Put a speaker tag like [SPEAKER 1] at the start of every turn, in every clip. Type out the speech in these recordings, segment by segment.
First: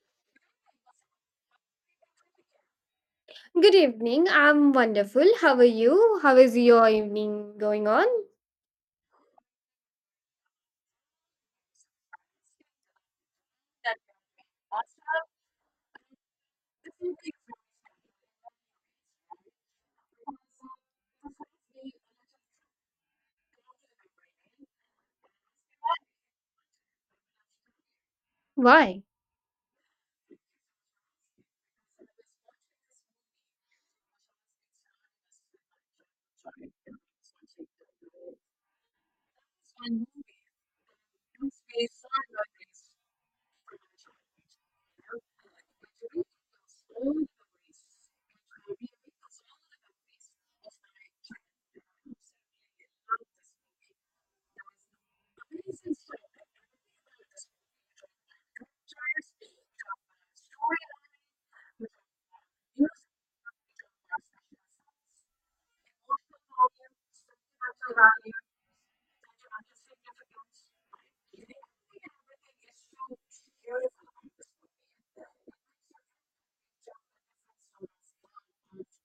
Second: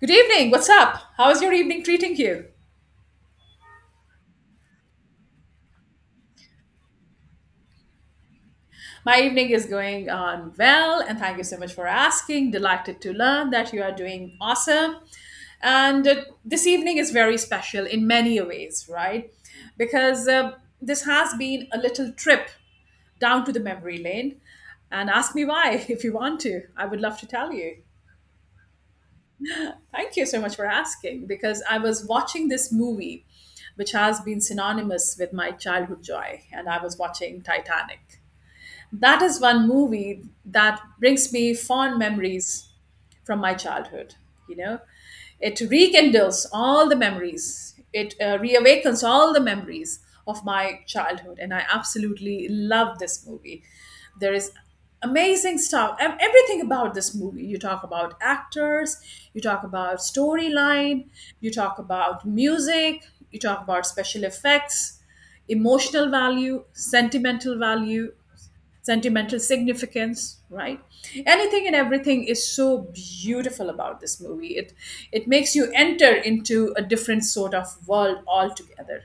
[SPEAKER 1] Good evening. What's up? How is your evening treating you?
[SPEAKER 2] Good evening. I'm wonderful. How are you? How is your evening going on?
[SPEAKER 1] My evening is going on well, and thank you so much for asking. Delighted to learn that you are doing awesome. And this evening is very special in many ways, right? Because This has been a little trip down to the memory lane. And ask me why if you want to. I would love to tell you.
[SPEAKER 2] Why?
[SPEAKER 1] Thank you so much for asking because I was watching this movie, which has been synonymous with my childhood joy, and I was watching Titanic. That is one movie that brings me fond memories from my childhood. You know, it rekindles all the memories, it reawakens all the memories of my childhood, and I absolutely love this movie. There is amazing stuff. Everything about this movie: you talk about actors, you talk about storyline, you talk about music, you talk about special effects, emotional value, sentimental value, sentimental significance, right? Anything and everything is so beautiful about this movie. It makes you enter into a different sort of world altogether.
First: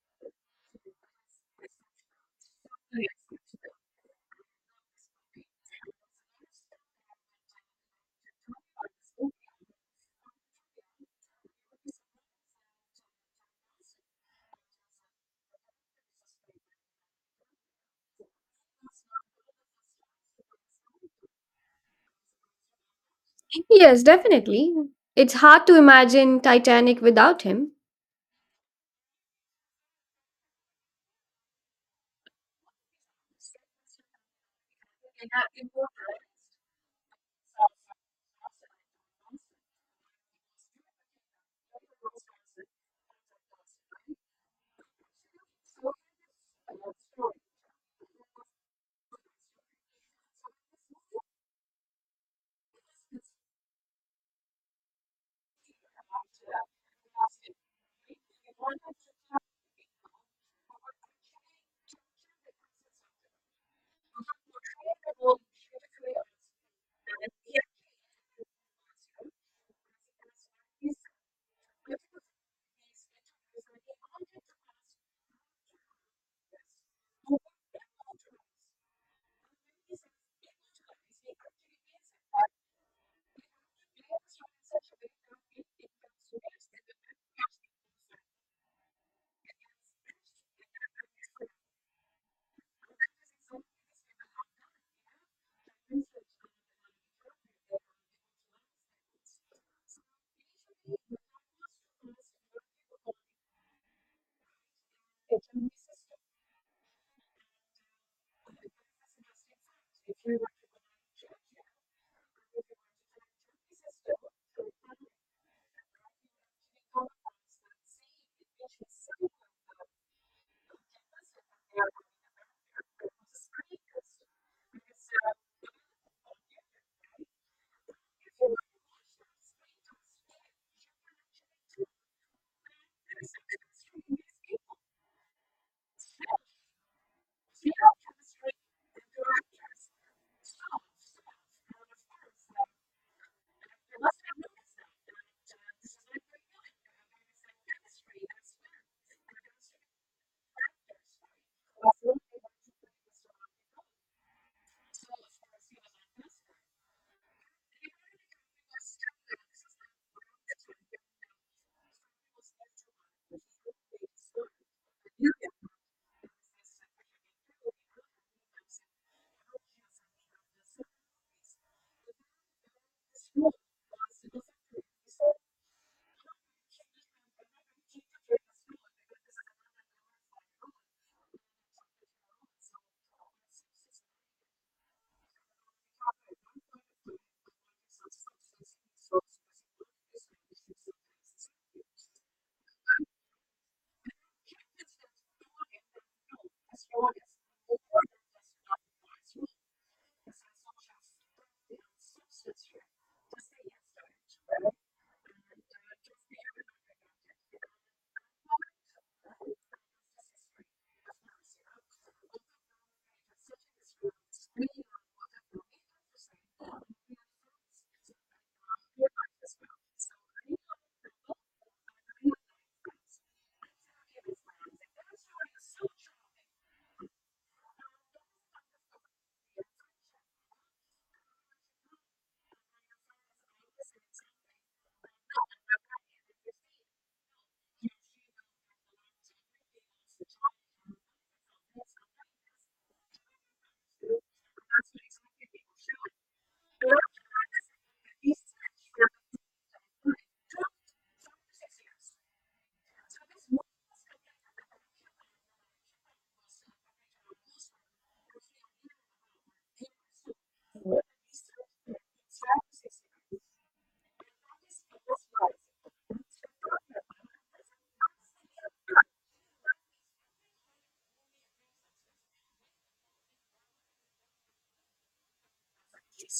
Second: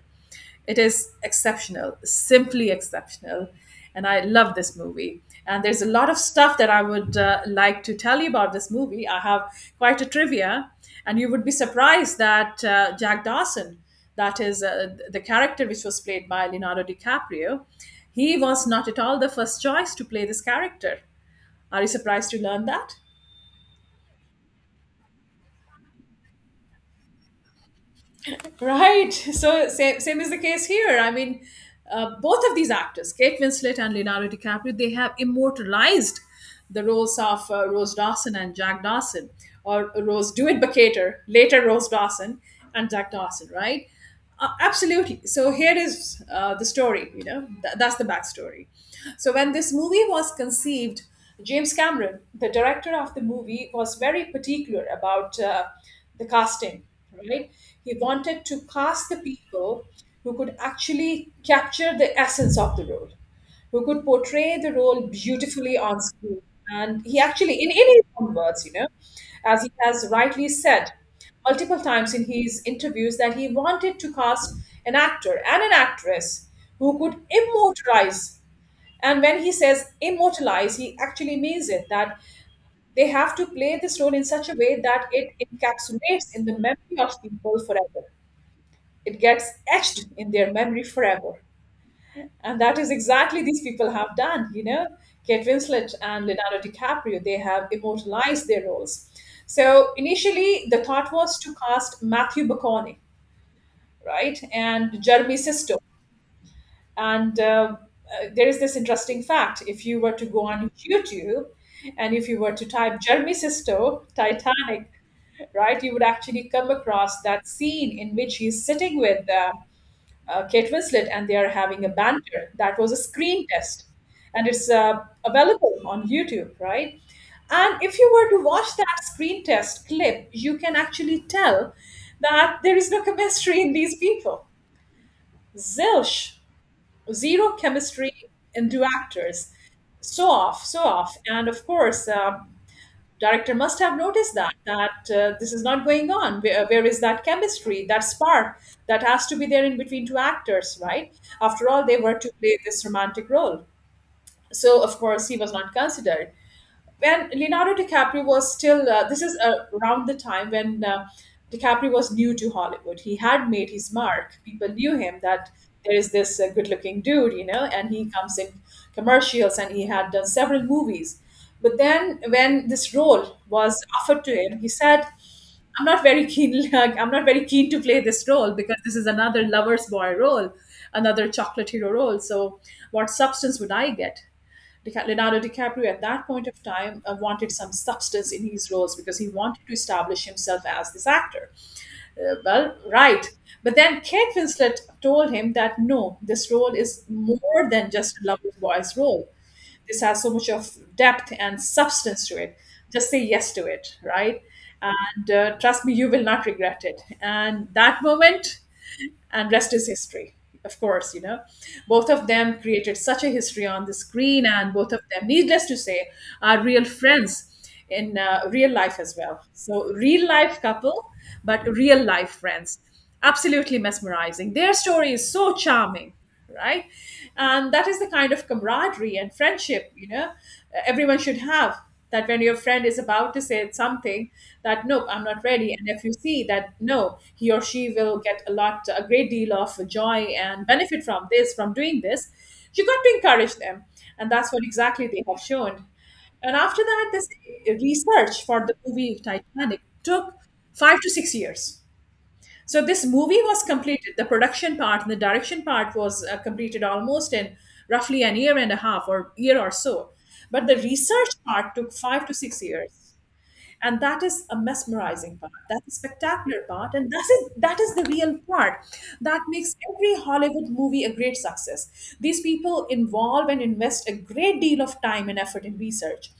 [SPEAKER 1] It is exceptional, simply exceptional. And I love this movie, and there's a lot of stuff that I would like to tell you about this movie. I have quite a trivia, and you would be surprised that Jack Dawson, that is the character which was played by Leonardo DiCaprio, he was not at all the first choice to play this character. Are you surprised to learn that?
[SPEAKER 2] Yes, definitely. It's hard to imagine Titanic without him.
[SPEAKER 1] Right. So same is the case here. I mean, both of these actors, Kate Winslet and Leonardo DiCaprio, they have immortalized the roles of Rose Dawson and Jack Dawson, or Rose Dewitt Buckater, later Rose Dawson and Jack Dawson, right? Absolutely. So here is the story, you know, that's the backstory. So when this movie was conceived, James Cameron, the director of the movie, was very particular about the casting, right? He wanted to cast the people who could actually capture the essence of the role, who could portray the role beautifully on screen. And he actually, in his own words, you know, as he has rightly said multiple times in his interviews, that he wanted to cast an actor and an actress who could immortalize. And when he says immortalize, he actually means it, that they have to play this role in such a way that it encapsulates in the memory of people forever. It gets etched in their memory forever. And that is exactly these people have done, you know. Kate Winslet and Leonardo DiCaprio, they have immortalized their roles. So initially, the thought was to cast Matthew McConaughey, right, and Jeremy Sisto. And There is this interesting fact: if you were to go on YouTube and if you were to type Jeremy Sisto Titanic, right, you would actually come across that scene in which he's sitting with Kate Winslet, and they are having a banter. That was a screen test, and it's available on YouTube, right? And if you were to watch that screen test clip, you can actually tell that there is no chemistry in these people. Zilch, zero chemistry in two actors. So off. And of course, director must have noticed that this is not going on. Where, where is that chemistry, that spark that has to be there in between two actors, right? After all, they were to play this romantic role. So of course he was not considered. When Leonardo DiCaprio was still, this is around the time when DiCaprio was new to Hollywood. He had made his mark. People knew him, that there is this good looking dude, you know, and he comes in commercials and he had done several movies. But then when this role was offered to him, he said, I'm not very keen. Like, I'm not very keen to play this role, because this is another lover's boy role, another chocolate hero role. So, what substance would I get? Leonardo DiCaprio at that point of time wanted some substance in his roles because he wanted to establish himself as this actor. Well, right. But then Kate Winslet told him that no, this role is more than just a lovely boy's role. This has so much of depth and substance to it. Just say yes to it, right? And trust me, you will not regret it. And that moment, and rest is history, of course, you know. Both of them created such a history on the screen, and both of them, needless to say, are real friends in real life as well. So real life couple, but real life friends. Absolutely mesmerizing, their story is so charming, right? And that is the kind of camaraderie and friendship, you know, everyone should have. That when your friend is about to say something, that nope, I'm not ready. And if you see that no, he or she will get a lot, a great deal of joy and benefit from this, from doing this, you got to encourage them. And that's what exactly they have shown. And after that, this research for the movie Titanic took 5 to 6 years. So this movie was completed. The production part and the direction part was completed almost in roughly an year and a half or year or so. But the research part took 5 to 6 years, and that is a mesmerizing part, that's a spectacular part, and that is, that is the real part that makes every Hollywood movie a great success. These people involve and invest a great deal of time and effort in research.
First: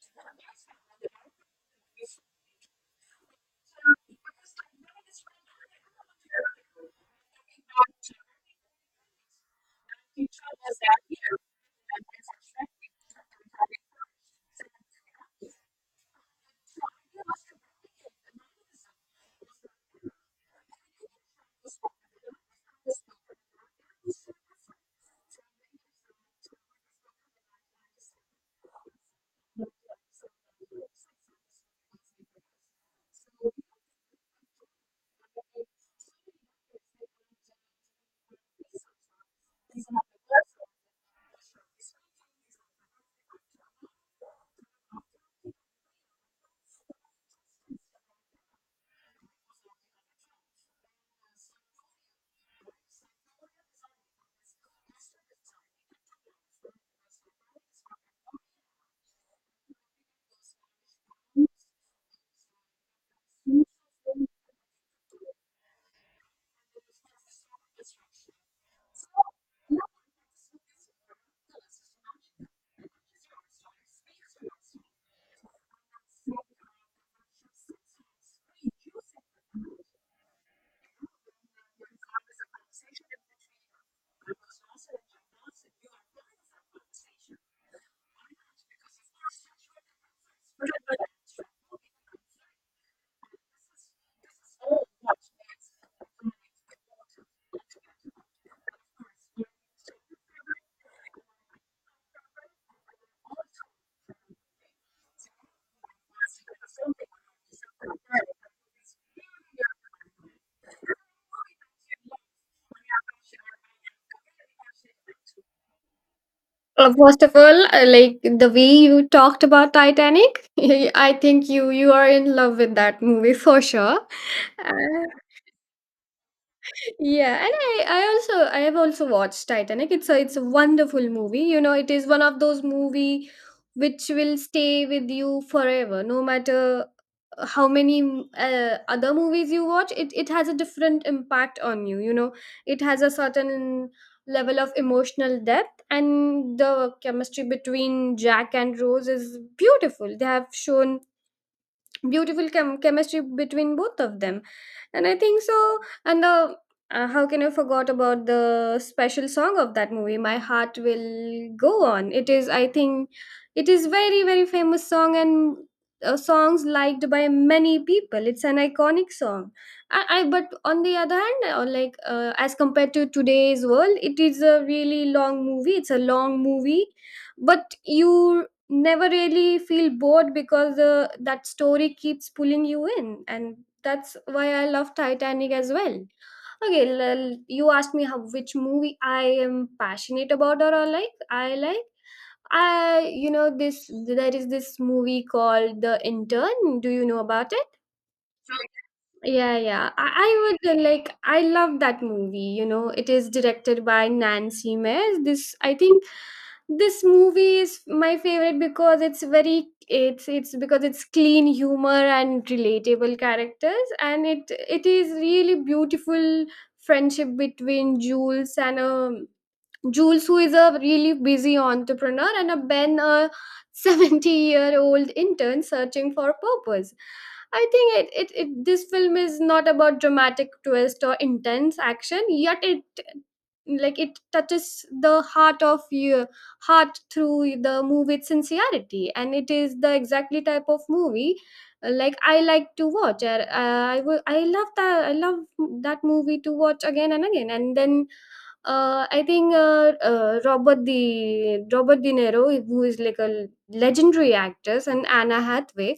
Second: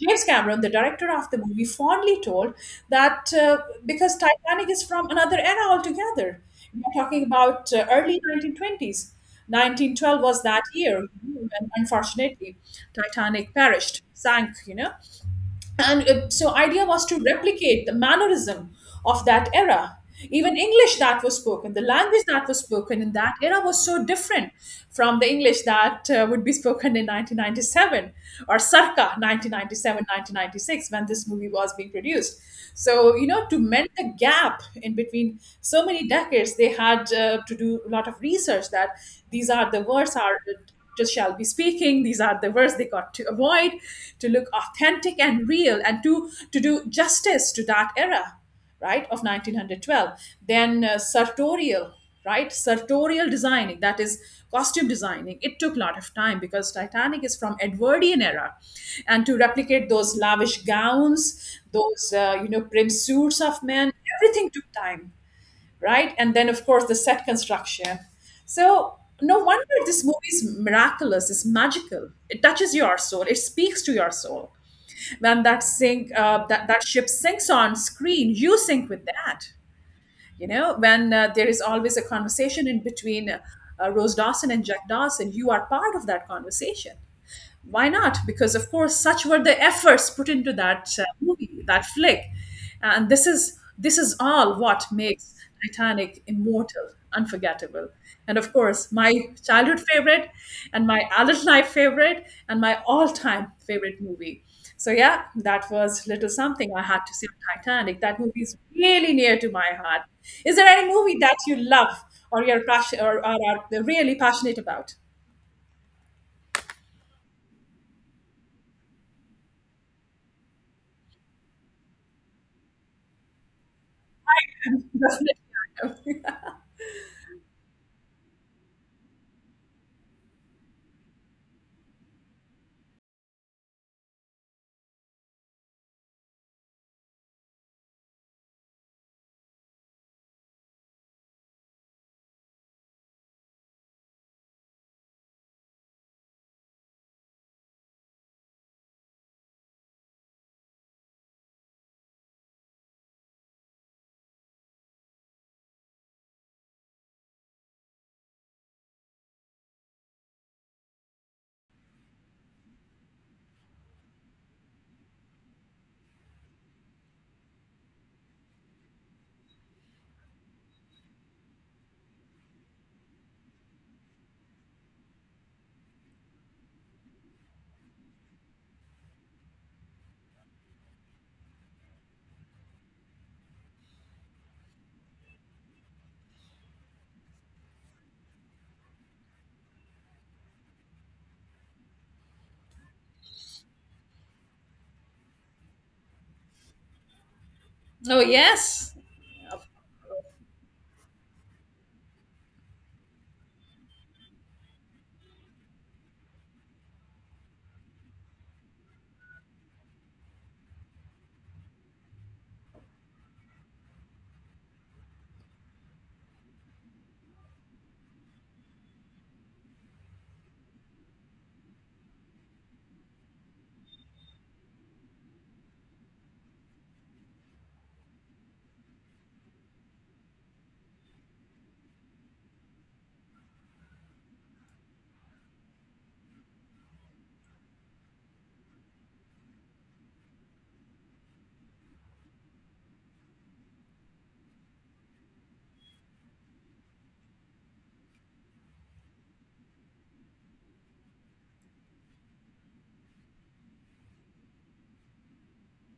[SPEAKER 1] James Cameron, the director of the movie, fondly told that because Titanic is from another era altogether. We're talking about early 1920s. 1912 was that year when, unfortunately, Titanic perished, sank, you know. And so idea was to replicate the mannerism of that era. Even English that was spoken, the language that was spoken in that era was so different from the English that would be spoken in 1997, or circa 1997, 1996, when this movie was being produced. So you know, to mend the gap in between so many decades, they had to do a lot of research, that these are the words are just shall be speaking, these are the words they got to avoid, to look authentic and real and to do justice to that era, right, of 1912. Then sartorial, right, sartorial designing, that is costume designing, it took a lot of time because Titanic is from Edwardian era. And to replicate those lavish gowns, those you know, prim suits of men, everything took time, right? And then, of course, the set construction. So, no wonder this movie is miraculous, it's magical. It touches your soul, it speaks to your soul. When that sink, that ship sinks on screen, you sink with that. You know, when there is always a conversation in between Rose Dawson and Jack Dawson, you are part of that conversation. Why not? Because of course such were the efforts put into that movie, that flick. And this is all what makes Titanic immortal, unforgettable. And of course, my childhood favorite and my adult life favorite and my all-time favorite movie. So yeah, that was little something I had to say on Titanic. That movie is really near to my heart. Is there any movie that you love or you're passionate, or are really passionate about?
[SPEAKER 2] First of all, like the way you talked about Titanic, I think you are in love with that movie for sure. Uh,
[SPEAKER 1] Definitely.
[SPEAKER 2] Yeah, and I have also watched Titanic. It's a wonderful movie. You know, it is one of those movie which will stay with you forever, no matter how many other movies you watch. It has a different impact on you. You know, it has a certain level of emotional depth, and the chemistry between Jack and Rose is beautiful. They have shown beautiful chemistry between both of them, and I think so. And the uh, how can I forgot about the special song of that movie, my heart will go on? It is very very famous song, and songs liked by many people, it's an iconic song. I but on the other hand like as compared to today's world, it is a really long movie, but you never really feel bored because that story keeps pulling you in, and that's why I love Titanic as well. Okay, you asked me how which movie I am passionate about, or I like I like I You know this, there is this movie called The Intern. Do you know about it?
[SPEAKER 1] Oh yes.
[SPEAKER 2] Yeah, yeah. I would like, I love that movie. You know, it is directed by Nancy Meyers. This I think this movie is my favorite because it's clean humor and relatable characters, and it is really beautiful friendship between Jules, who is a really busy entrepreneur, and a Ben, a 70-year-old intern searching for purpose. I think it, it, it this film is not about dramatic twist or intense action, yet it touches the heart of your heart through the movie's sincerity, and it is the exactly type of movie like I like to watch. I love that movie to watch again and again. And then I think Robert De Niro, who is like a legendary actress, and Anna Hathaway,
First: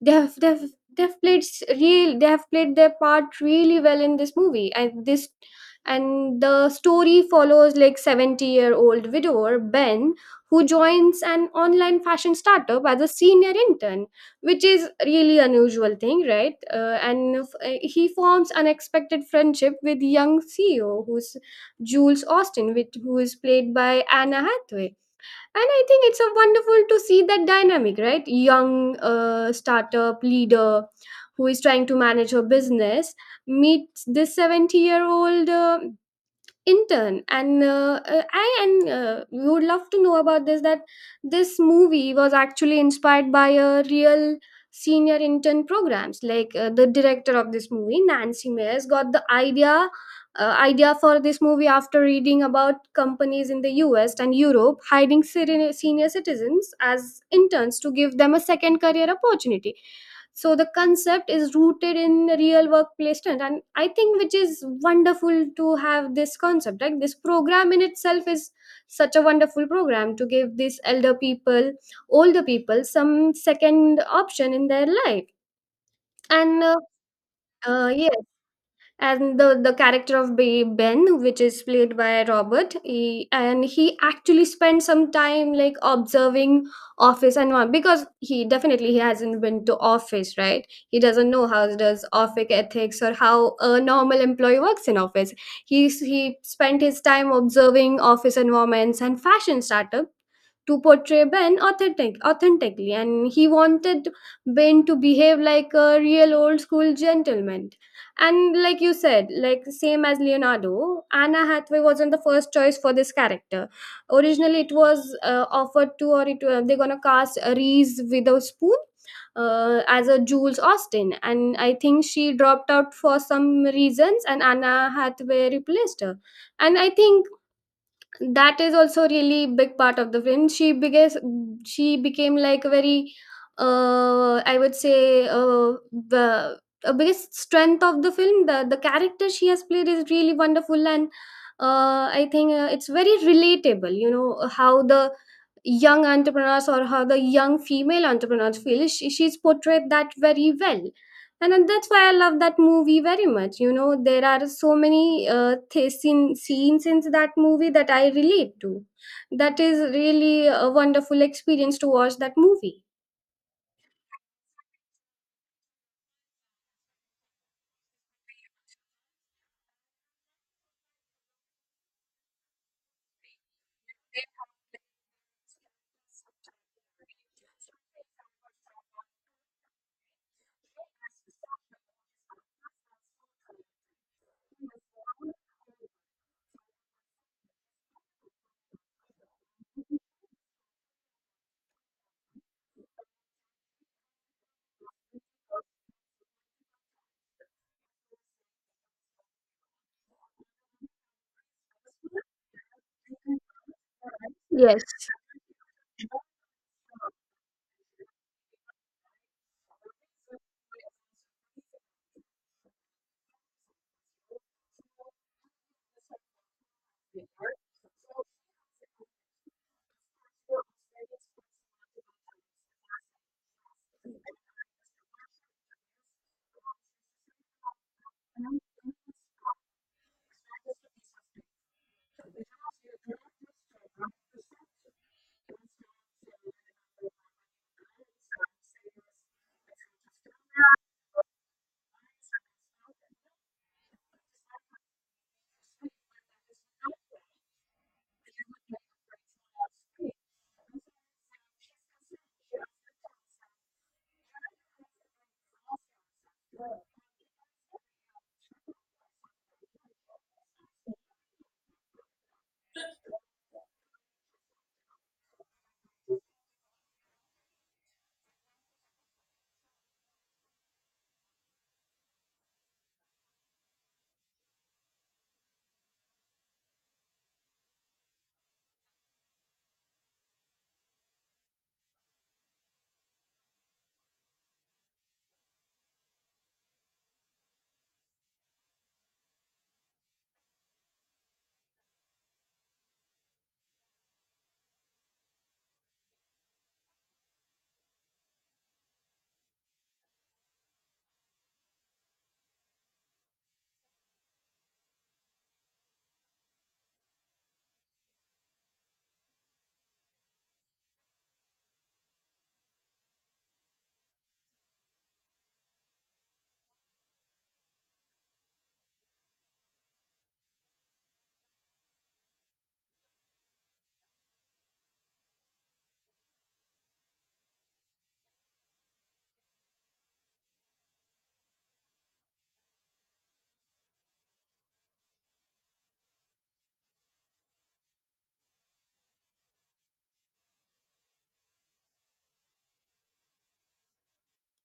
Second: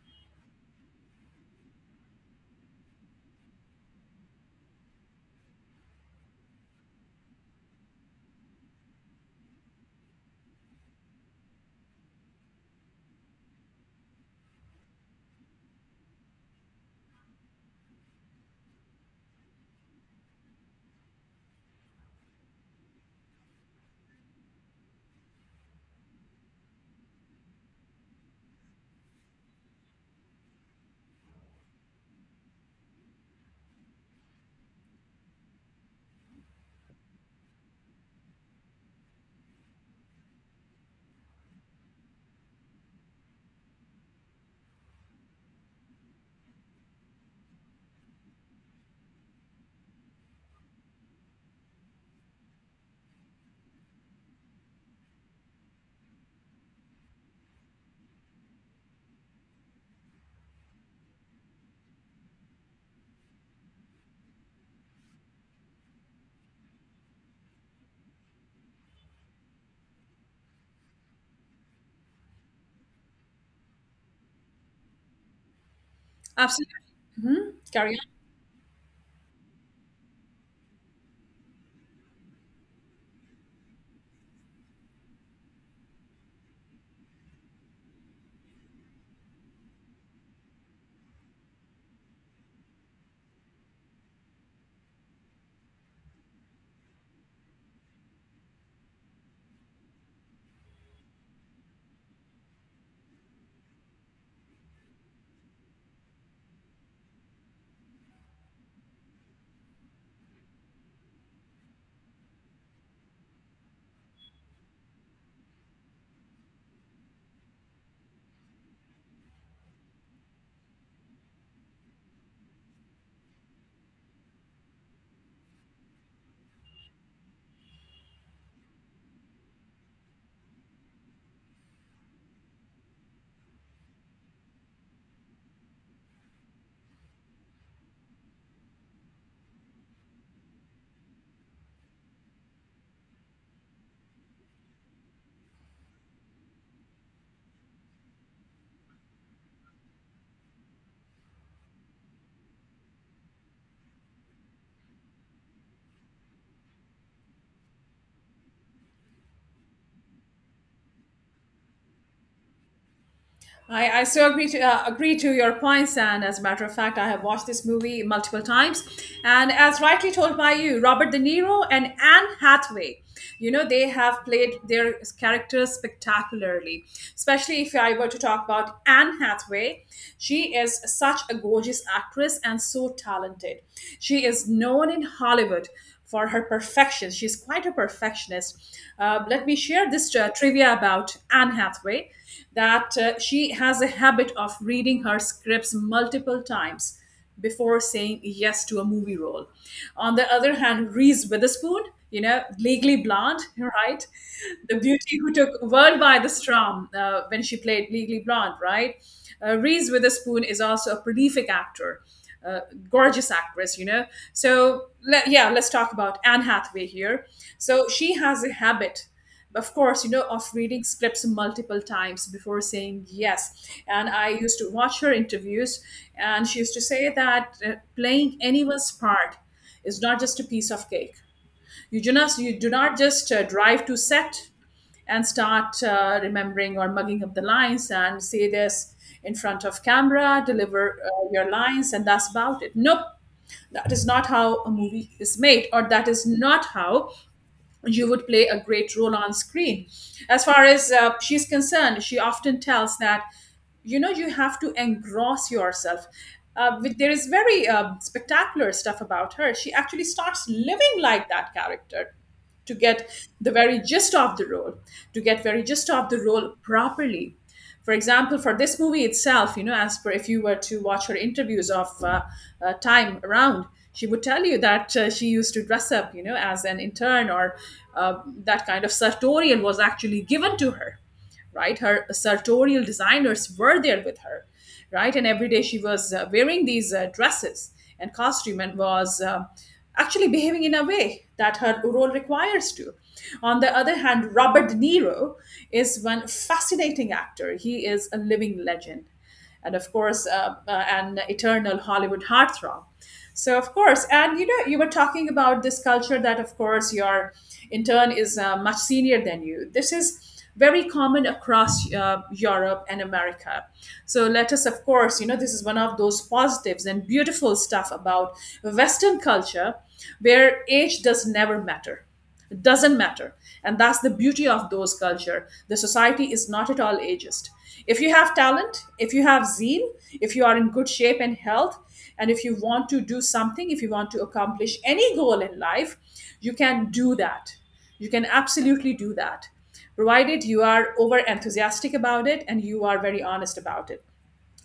[SPEAKER 2] they have they've they've played s- real they have played their part really well in this movie. And the story follows like 70-year-old widower Ben, who joins an online fashion startup as a senior intern, which is really unusual thing, right? He forms unexpected friendship with young CEO, who's Jules Austin, who is played by Anna Hathaway. And I think it's a wonderful to see that dynamic, right? Young startup leader who is trying to manage her business meets this 70-year-old intern. And I and You would love to know about this, that this movie was actually inspired by a real senior intern programs. Like the director of this movie, Nancy Meyers, got the idea for this movie after reading about companies in the US and Europe hiring senior citizens as interns to give them a second career opportunity. So the concept is rooted in real workplace trend, and I think which is wonderful to have this concept, right? This program in itself is such a wonderful program to give these elder people older people some second option in their life. And
[SPEAKER 1] Absolutely. Mhm. Carry on.
[SPEAKER 2] Yes, and the character of Ben, which is played by Robert, and he actually spent some time like observing office and what, because he definitely he hasn't been to office, right? He doesn't know how does office ethics, or how a normal employee works in office. He spent his time observing office environments and fashion startups to portray Ben authentically, and he wanted Ben to behave like a real old school gentleman. And like you said, like same as Leonardo, Anna Hathaway wasn't the first choice for this character. Originally, it was offered to, or it they're gonna cast Reese Witherspoon as a Jules Austin, and I think she dropped out for some reasons, and Anna Hathaway replaced her. And I think that is also really big part of the film. She became like a very, I would say, the a biggest strength of the film. The character she has played is really wonderful, and I think it's very relatable. You know how the young entrepreneurs, or how the young female entrepreneurs feel, she's portrayed that very well. And then that's why I love that movie very much. You know, there are so many scenes in that movie that I relate to. That is really a wonderful experience to watch that movie.
[SPEAKER 1] I so agree to agree to your points, and as a matter of fact, I have watched this movie multiple times, and as rightly told by you, Robert De Niro and Anne Hathaway, you know, they have played their characters spectacularly. Especially if I were to talk about Anne Hathaway, she is such a gorgeous actress and so talented. She is known in Hollywood for her perfection. She's quite a perfectionist. Let me share this trivia about Anne Hathaway, that she has a habit of reading her scripts multiple times before saying yes to a movie role. On the other hand, Reese Witherspoon, you know, Legally Blonde, right? The
[SPEAKER 2] Yes.
[SPEAKER 1] beauty who took world by the strum when she played Legally Blonde, right? Reese Witherspoon is also a prolific actor, uh, gorgeous actress, you know. So yeah, let's talk about Anne Hathaway here. So she has a habit, of course, you know, of reading scripts multiple times before saying yes. And I used to watch her interviews, and she used to say that playing anyone's part is not just a piece of cake. You do not just drive to set and start remembering or mugging up the lines and say this in front of camera, deliver your lines, and that's about it. Nope, that is not how a movie is made, or that is not how you would play a great role on screen. As far as she's concerned, she often tells that you know you have to engross yourself there is very spectacular stuff about her. She actually starts living like that character to get the very gist of the role, to get very gist of the role properly. For example, for this movie itself, you know, as per if you were to watch her interviews of time around, she would tell you that she used to dress up, you know, as an intern, or uh, that kind of sartorial was actually given to her, right? Her sartorial designers were there with her, right? And every day she was wearing these dresses and costume and was actually behaving in a way that her role requires to. On the other hand, Robert De Niro is one fascinating actor. He is a living legend and of course an eternal Hollywood heartthrob. So of course, and you know, you were talking about this culture that of course your intern is much senior than you. This is very common across Europe and America. So let us, of course, you know, this is one of those positives and beautiful stuff about Western culture, where age does never matter, it doesn't matter. And that's the beauty of those culture. The society is not at all ageist. If you have talent, if you have zeal, if you are in good shape and health, and if you want to do something, if you want to accomplish any goal in life, you can do that. You can absolutely do that. Provided you are over enthusiastic about it and you are very honest about it.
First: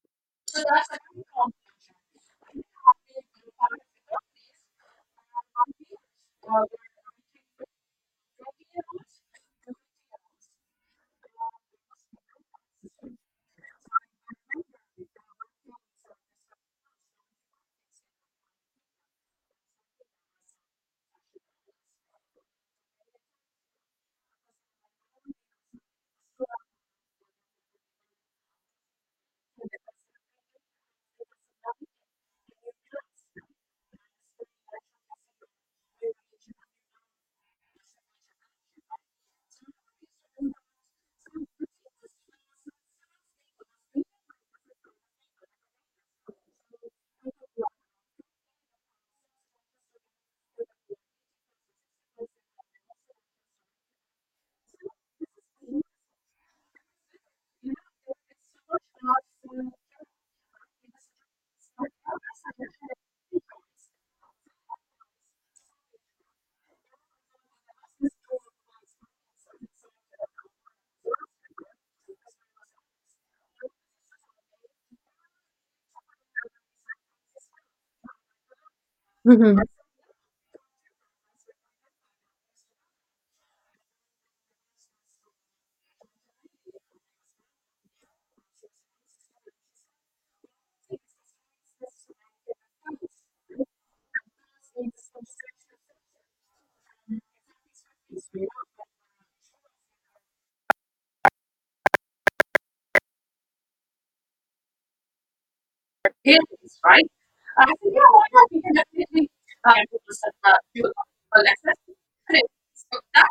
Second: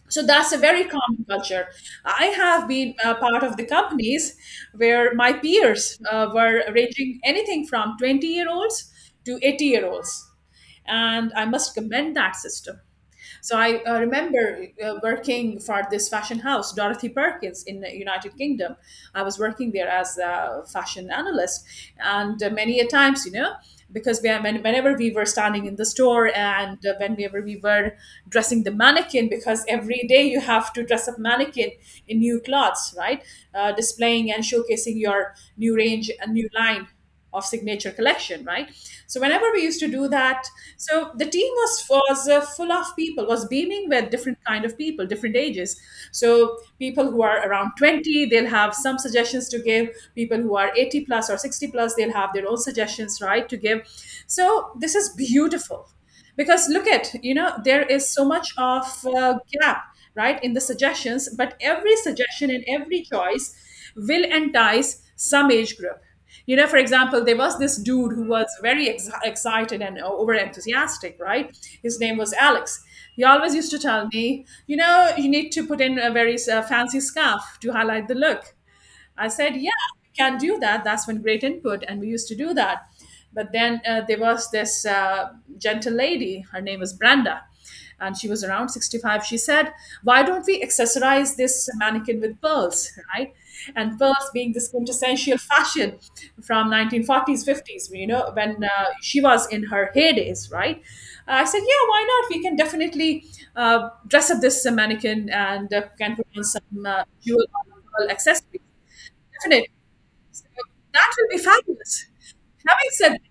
[SPEAKER 1] So that's a very common culture. I have been part of the companies where my peers were ranging anything from 20-year-olds to 80 year olds. And I must commend that system. So I remember working for this fashion house, Dorothy Perkins, in the United Kingdom. I was working there as a fashion analyst, and many a times, you know, because whenever we were standing in the store and whenever we were dressing the mannequin,
[SPEAKER 2] We
[SPEAKER 1] because
[SPEAKER 2] have to
[SPEAKER 1] every day you have to dress up
[SPEAKER 2] do
[SPEAKER 1] mannequin
[SPEAKER 2] this.
[SPEAKER 1] in new clothes, right? Displaying and showcasing your new range and new line of signature collection, right? So whenever we used to do that, so the team was full of people, was beaming with different kind of people, different ages. So people who are around 20, they'll have some suggestions to give. People who are 80 plus or 60 plus, they'll have their own suggestions, right, to give. So this is beautiful, because look at, you know, there is so much of gap, right, in the suggestions, but every suggestion and every choice will entice some age group. You know, for example, there was this dude who was very excited and over enthusiastic, right? His name was Alex. He always used to tell me, you know, you need to put in a very fancy scarf to highlight the look. I said,
[SPEAKER 2] Mhm.
[SPEAKER 1] yeah, we can do that. That's when great input. And we used to do that. But then there was this gentle lady, her name was Brenda, and she was around 65. She said, why don't we accessorize this mannequin with pearls, right? And pearls being this quintessential fashion from 1940s, 50s, you know, when she was in her heydays, right? I said, yeah, why not? We can definitely dress up this mannequin and can put on some jewel or pearl accessory. Definitely. That will be fabulous. Having said that,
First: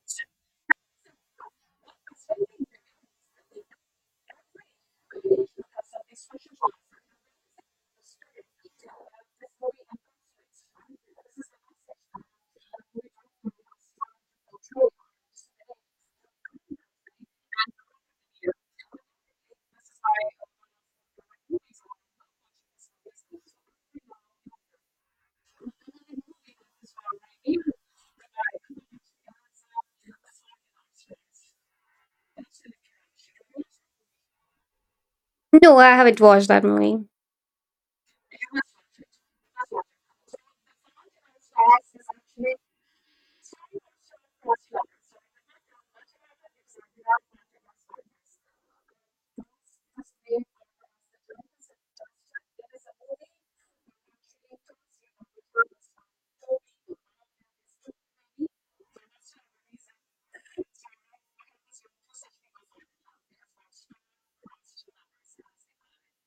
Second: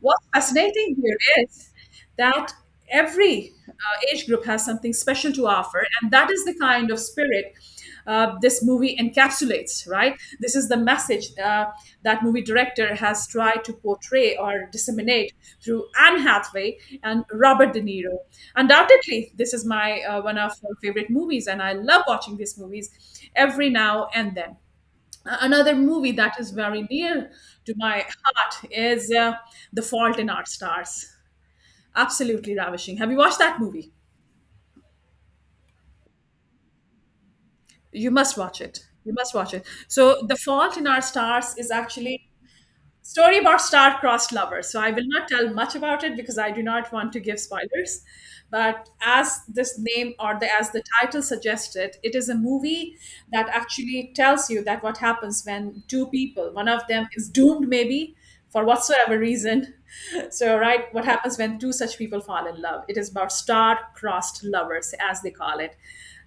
[SPEAKER 1] what's fascinating here is that every age group has something special to offer, and that is the kind of spirit this movie encapsulates, right? This is the message that movie director has tried to portray or disseminate through Anne Hathaway and Robert De Niro. Undoubtedly, this is my one of my favorite movies, and I love watching these movies every now and then. Another movie that is very dear to my heart is The Fault in Our Stars. Absolutely ravishing. Have you watched that movie?
[SPEAKER 2] No, I haven't watched that movie.
[SPEAKER 1] You must watch it. You must watch it. So, The Fault in Our Stars is actually story about star-crossed lovers. So, I will not tell much about it because I do not want to give spoilers. But as this name, or as the title suggested, it is a movie that actually tells you that what happens when two people, one of them is doomed maybe for whatsoever reason. So, right, what happens when two such people fall in love? It is about star-crossed lovers, as they call it.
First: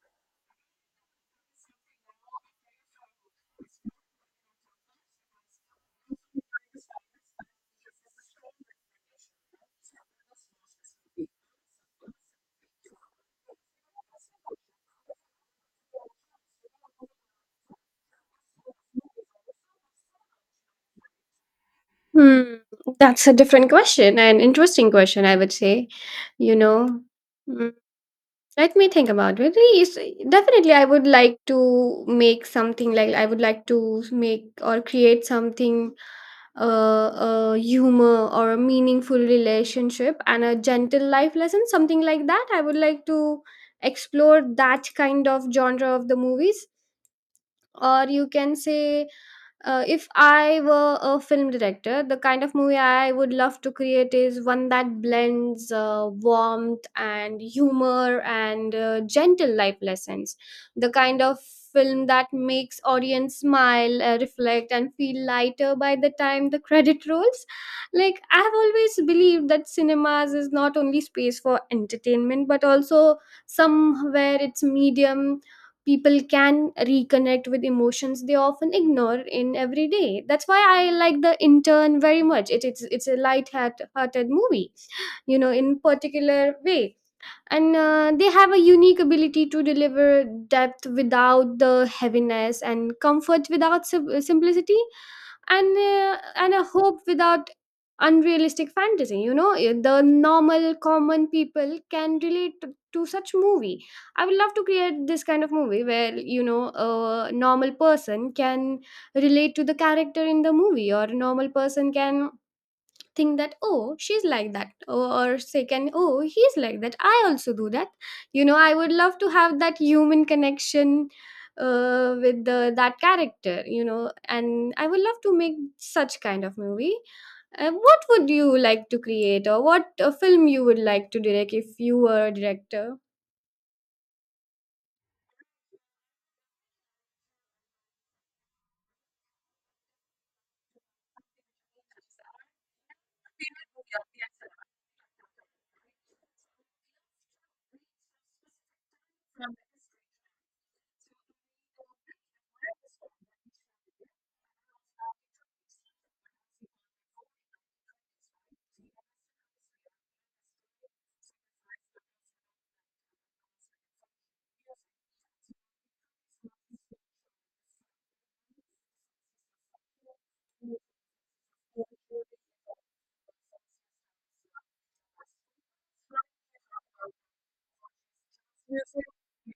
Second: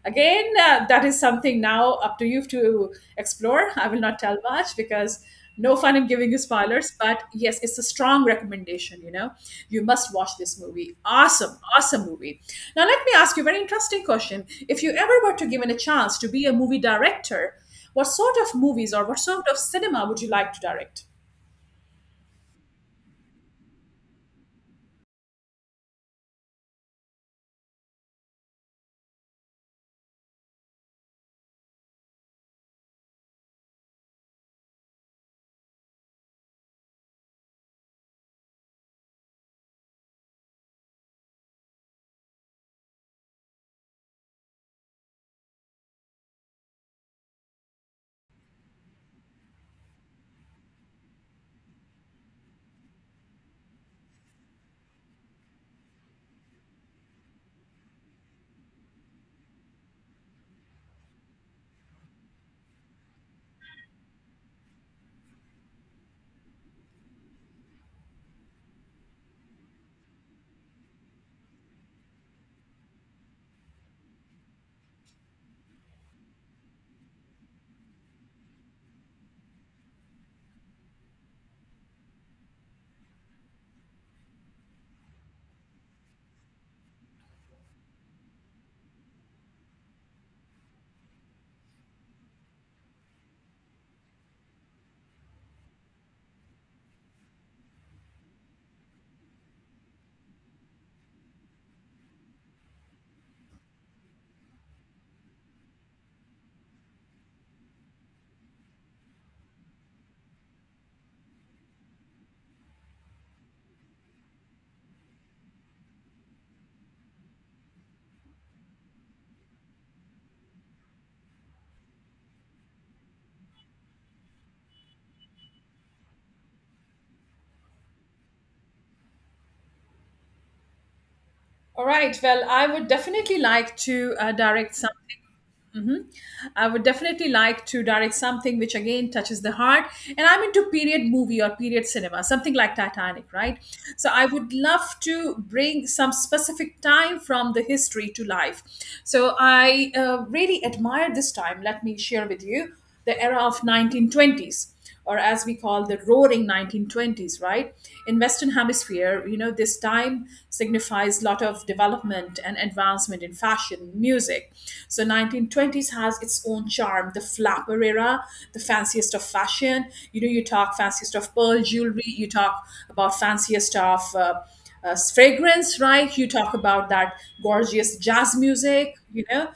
[SPEAKER 1] Again, that is something now up to you to explore. I will not tell much because no fun in giving you spoilers, but yes, it's a strong recommendation. You know, you must watch this movie. Awesome, awesome movie. Now, let me ask you a very interesting question. If you ever were to given a chance to be a movie director, what sort of movies or what sort of cinema would you like to direct?
[SPEAKER 2] Hmm, that's a different question, an interesting question, I would say. You know, Mm, let me think about it. Yes, definitely, I would like to make something like, I would like to make or create something, a humor or a meaningful relationship and a gentle life lesson, something like that. I would like to explore that kind of genre of the movies. Or you can say, if I were a film director, the kind of movie I would love to create is one that blends warmth and humor and gentle life lessons. The kind of film that makes audience smile, reflect, and feel lighter by the time the credit rolls. Like I have always believed that cinemas is not only space for entertainment, but also somewhere it's medium people can reconnect with emotions they often ignore in everyday. That's why I like The Intern very much. It's a light-hearted movie, you know, in particular way. And they have a unique ability to deliver depth without the heaviness, and comfort without simplicity, and a hope without unrealistic fantasy, you know. The normal common people can relate to such movie. I would love to create this kind of movie where, you know, a normal person can relate to the character in the movie, or a normal person can think that oh, she's like that, or second, oh, he's like that, I also do that. You know, I would love to have that human connection with that character, you know. And I would love to make such kind of movie. What would you like to create, or what film you would like to direct if
[SPEAKER 1] All
[SPEAKER 2] you
[SPEAKER 1] right.
[SPEAKER 2] were a
[SPEAKER 1] Well, I would
[SPEAKER 2] director?
[SPEAKER 1] definitely like to direct something. Mhm. I would definitely like to direct something which again touches the heart. And I'm into period movie or period cinema, something like Titanic, right? So I would love to bring some specific time from the history to life. So I really admire this time. Let me share with you the era of 1920s, or as we call, the roaring 1920s, right? In western hemisphere, you know, this time signifies a lot of development and advancement in fashion, music. So 1920s has its own charm, the flapper era, the fanciest of fashion. You know, you talk fanciest of pearl jewelry, you talk about fanciest of fragrance, right? You talk about that gorgeous jazz music, you know,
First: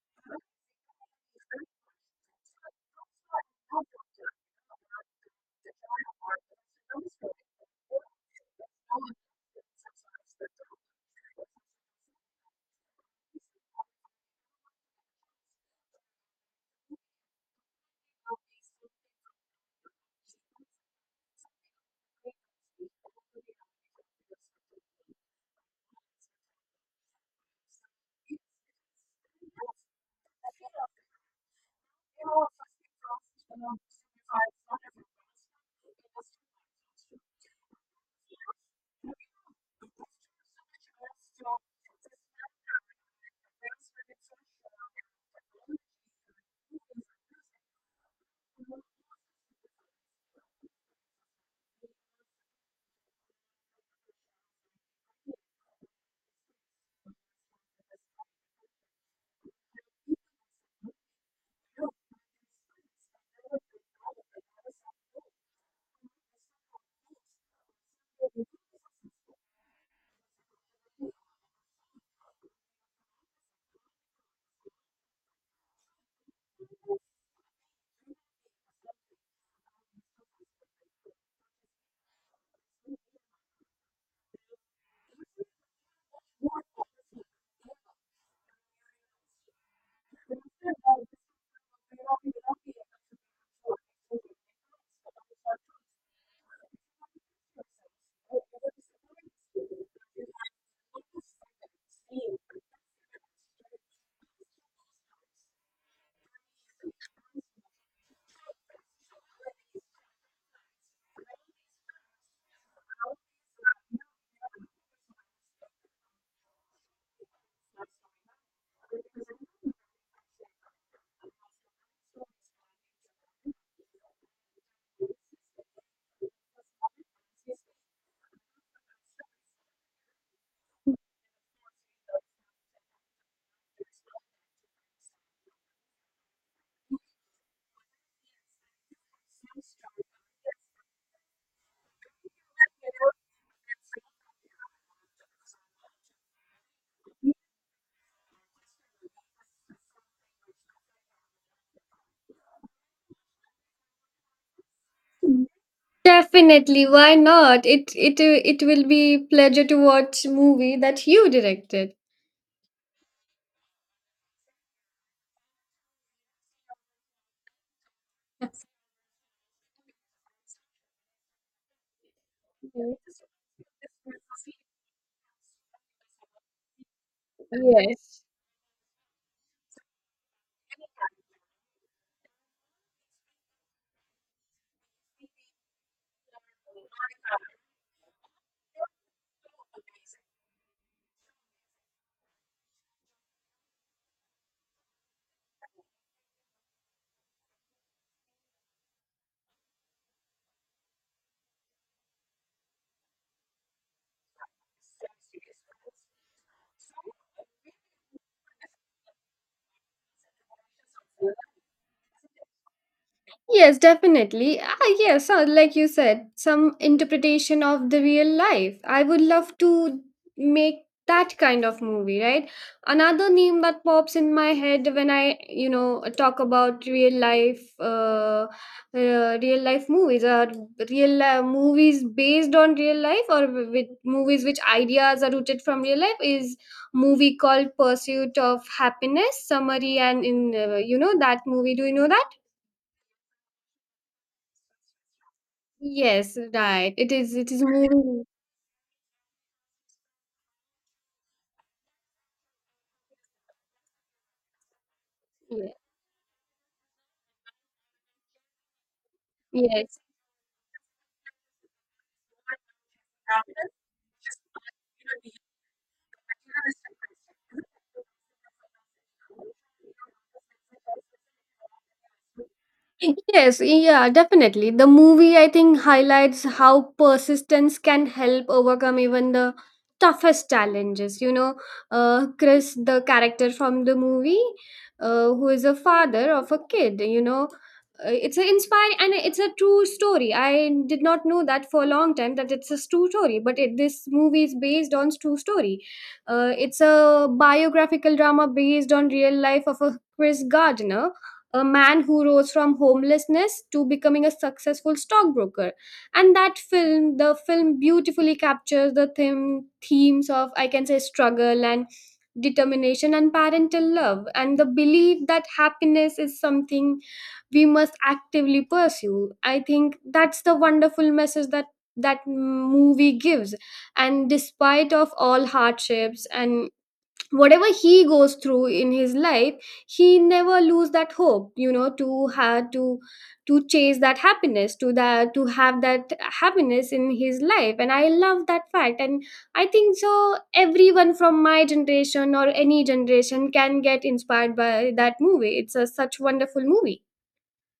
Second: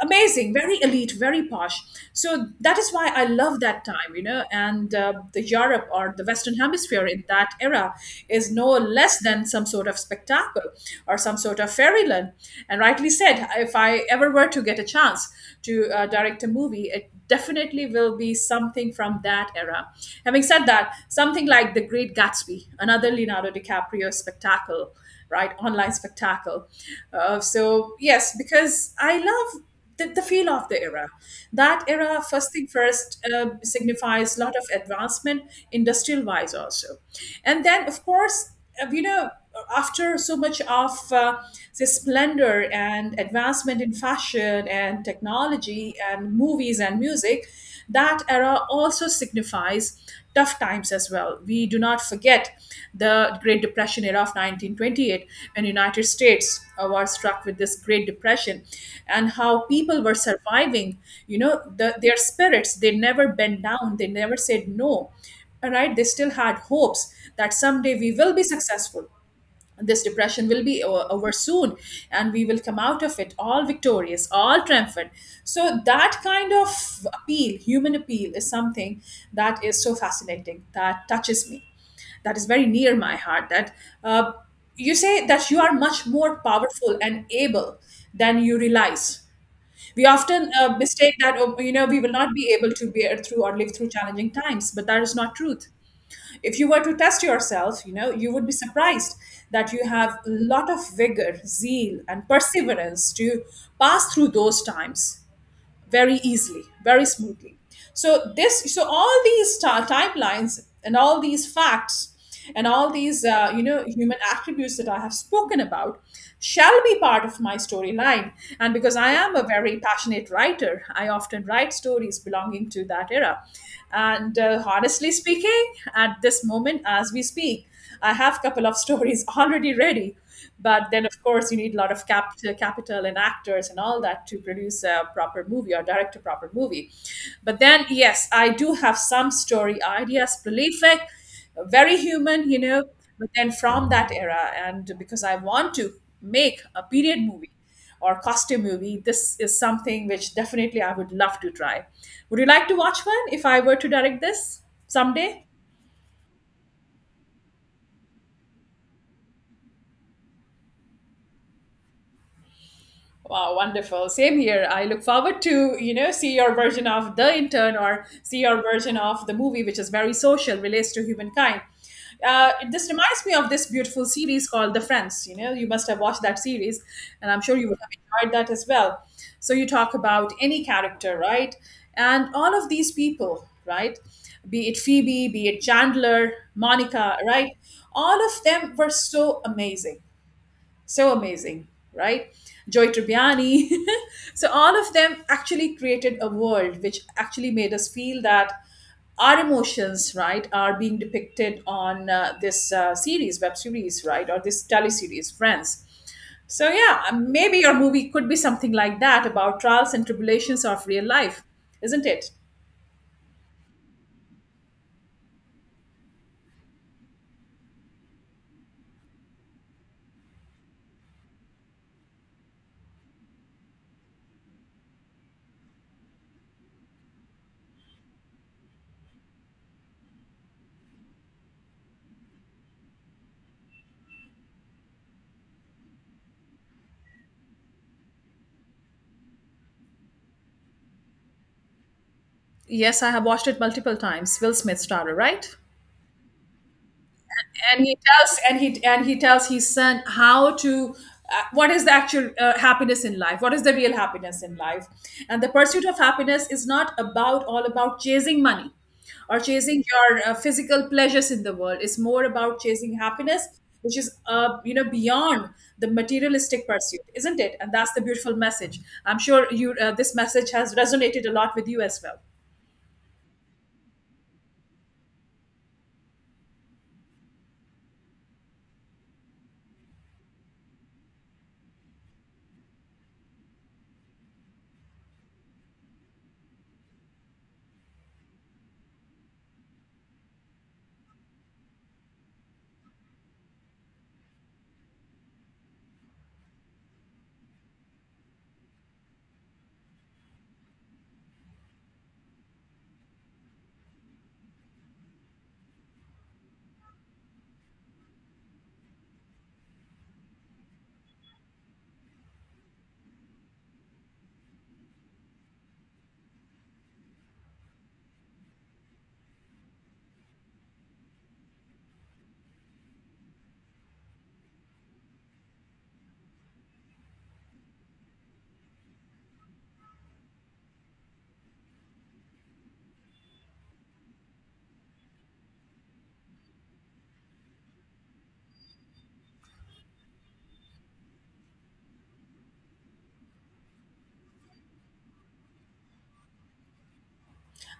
[SPEAKER 1] amazing, very elite, very posh. So that is why I love that time, you know. And the Europe or the western hemisphere in that era is no less than some sort of spectacle or some sort of fairyland. And rightly said, if I ever were to get a chance to direct a movie, it definitely will be something from that era. Having said that, something like The Great Gatsby, another Leonardo DiCaprio spectacle, right, online spectacle. So yes, because I love the feel of the era. That era, first thing first, signifies a lot of advancement, industrial wise also. And then, of course, you know, after so much of the splendor and advancement in fashion and technology and movies and music, that era also signifies tough times as well. We do not forget the Great Depression era of 1928, when United States were struck with this Great Depression, and how people were surviving. You know, their spirits, they never bent down, they never said no. All right, they still had hopes that someday we will be successful, this depression will be over soon, and we will come out of it all victorious, all triumphant. So that kind of appeal, human appeal, is something that is so fascinating, that touches me, that is very near my heart, that uh, you say that you are much more powerful and able than you realize. We often mistake that, oh, you know, we will not be able to bear through or live through challenging times, but that is not truth. If you were to test yourself, you know, you would be surprised that you have a lot of vigor, zeal and perseverance to pass through those times very easily, very smoothly. So this, so all these timelines and all these facts and all these, you know, human attributes that I have spoken about shall be part of my storyline. And because I am a very passionate writer, I often write stories belonging to that era. And honestly speaking, at this moment, as we speak, I have a couple of stories already ready, but then, of course, you need a lot of capital and actors and all that to produce a proper movie or direct a proper movie. But then, yes, I do have some story ideas, prolific, very human, you know. But then from that era, and because I want to make a period movie or costume movie, this is something which definitely I would love to try. Would you like to watch one if I were to direct this someday?
[SPEAKER 2] Definitely, why not? It will be pleasure to watch movie that you directed.
[SPEAKER 1] Wow, wonderful. Same here. I look forward to, see your version of The Intern or see your version of the movie, which is very social, relates to humankind. This reminds me of this beautiful series called The Friends. You know, you must have watched that series, and I'm sure you would
[SPEAKER 2] Yes.
[SPEAKER 1] have enjoyed that as well. So you talk about any character, right? And all of these people, right? Be it Phoebe, be it Chandler, Monica, right? All of them were so amazing, so amazing, right? Joy Tribbiani. So all of them actually created a world which actually made us feel that our emotions, right, are being depicted on this series, web series, right, or this tele series, Friends. So yeah, maybe your movie could be something like that about trials and tribulations of real life, isn't it?
[SPEAKER 2] Yes, definitely. Ah, yes, like you said, some interpretation of the real life. I would love to make that kind of movie, right? Another name that pops in my head when I, you know, talk about real life movies, or movies based on real life, or with movies which ideas are rooted from real life, is movie called Pursuit of Happiness. Summary and in, you know, that movie. Do you know that?
[SPEAKER 1] Yes, I have watched it multiple times. Will Smith starrer, right?
[SPEAKER 2] Yes, right. It is a
[SPEAKER 1] and he
[SPEAKER 2] movie.
[SPEAKER 1] tells and he and he tells his son how to, what is the actual happiness in life, what is the real happiness in life. And the
[SPEAKER 2] Yeah.
[SPEAKER 1] pursuit of happiness is not about, all about chasing money or chasing
[SPEAKER 2] Yes.
[SPEAKER 1] your physical pleasures in the world. It's more about chasing happiness, which is, you know, beyond the materialistic pursuit, isn't it? And that's the beautiful message. I'm sure you, this message has resonated a lot with you as well.
[SPEAKER 2] Yes, yeah, definitely. The movie, I think, highlights how persistence can help overcome even the toughest challenges. You know, Chris, the character from the movie, who is a father of a kid, you know, it's an inspiring, and it's a true story. I did not know that for a long time that it's a true story, but this movie is based on true story. It's a biographical drama based on real life of a Chris Gardner, a man who rose from homelessness to becoming a successful stockbroker. And that film beautifully captures the themes of, I can say, struggle and determination and parental love, and the belief that happiness is something we must actively pursue. I think that's the wonderful message that that movie gives. And despite of all hardships and whatever he goes through in his life, he never lose that hope, you know, to chase that happiness, to have that happiness in his life. And I love that fact. And I think so, everyone from my generation or any generation can get inspired by that movie. It's a such wonderful movie.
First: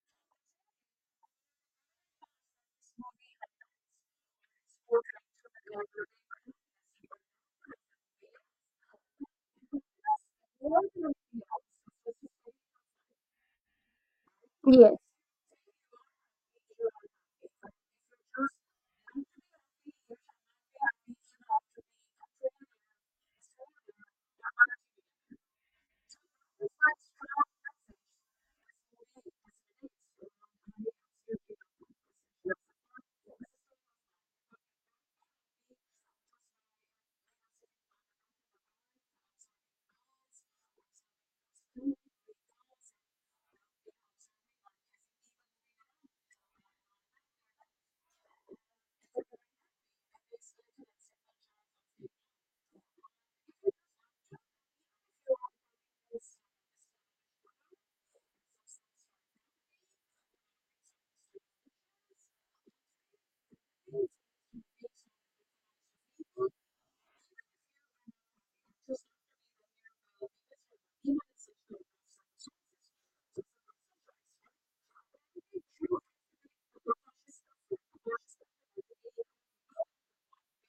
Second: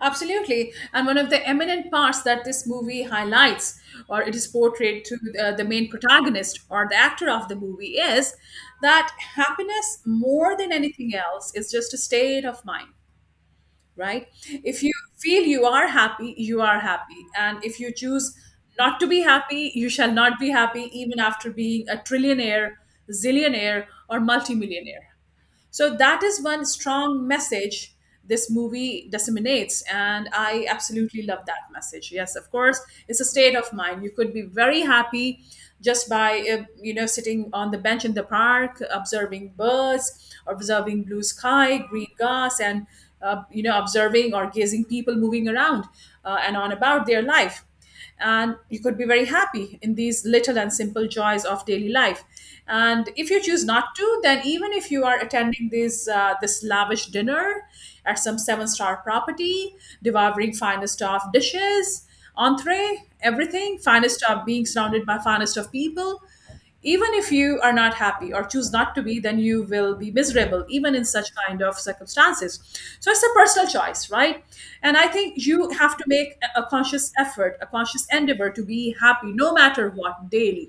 [SPEAKER 1] Absolutely. And one of the eminent parts that this movie highlights, or it is portrayed to the main protagonist or the actor of the movie, is that happiness, more than anything else, is just a state of mind, right? If you
[SPEAKER 2] Yes.
[SPEAKER 1] feel you are happy, you are happy. And if you choose not to be happy, you shall not be happy, even after being a trillionaire, zillionaire, or multimillionaire. So that is one strong message this movie disseminates, and I absolutely love that message. Yes, of course, it's a state of mind. You could be very happy just by, you know, sitting on the bench in the park, observing birds, observing blue sky, green grass, and you know, observing or gazing people moving around, and on about their life. And you could be very happy in these little and simple joys of daily life. And if you choose not to, then even if you are attending this, this lavish dinner at some seven-star property, devouring finest of dishes, entree, everything finest of, being surrounded by finest of people, even if you are not happy or choose not to be, then you will be miserable even in such kind of circumstances. So it's a personal choice, right? And I think you have to make a conscious effort, a conscious endeavor to be happy no matter what daily.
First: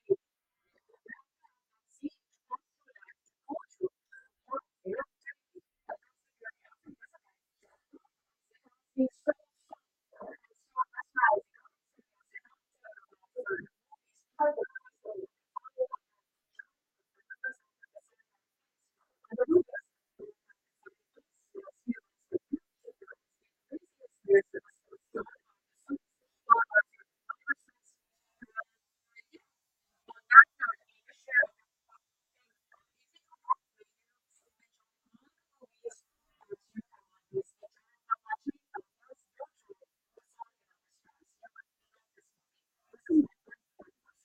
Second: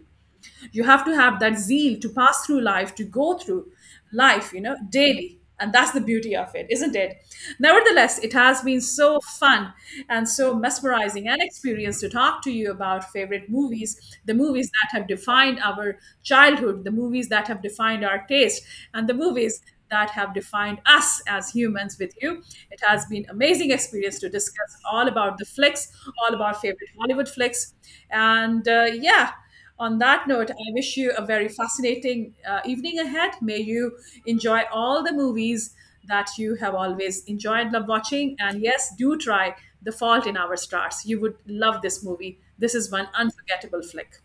[SPEAKER 1] You have to have that zeal to pass through life, to go through life, you know, daily, and that's the beauty of it, isn't it? Nevertheless, it has been so fun and so mesmerizing an experience to talk to you about favorite movies, the movies that have defined our childhood, the movies that have defined our taste, and the movies that have defined us as humans. With you, it has been amazing experience to discuss all about the flicks, all about favorite Hollywood flicks, and yeah, on that note, I wish you a very fascinating evening ahead. May you enjoy all the movies that you have always enjoyed, love watching. And yes, do try The Fault in Our Stars. You would love this movie. This is one unforgettable flick.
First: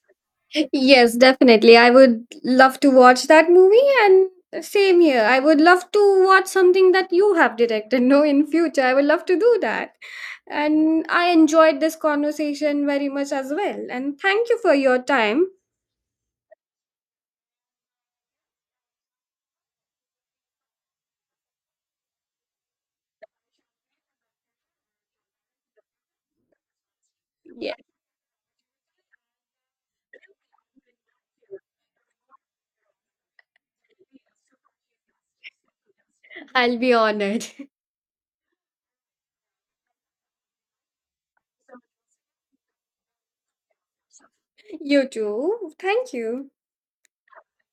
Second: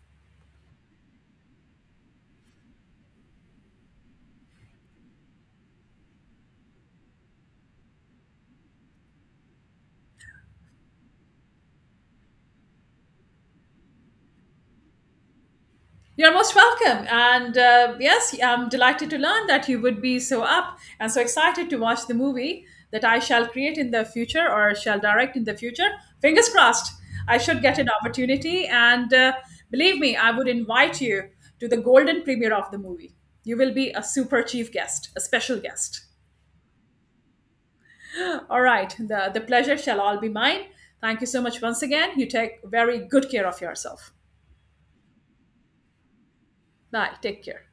[SPEAKER 2] Yes, definitely. I would love to watch that movie, and same here. I would love to watch something that you have directed, no, in future. I would love to do that. And I enjoyed this conversation very much as well. And thank you for your time.
[SPEAKER 1] You're most welcome. And yes, I'm delighted to learn that you would be so up and so excited to watch the movie that I shall create in the future or shall direct in the future. Fingers crossed, I should
[SPEAKER 2] Yeah,
[SPEAKER 1] get an opportunity. And believe me, I would invite you to the golden premiere of the movie. You will be a super chief guest, a special guest.
[SPEAKER 2] I'll be honored.
[SPEAKER 1] All right, the pleasure shall all be mine. Thank you so much once again. You take very good care of yourself.
[SPEAKER 2] You too. Thank you.
[SPEAKER 1] Bye. Take care.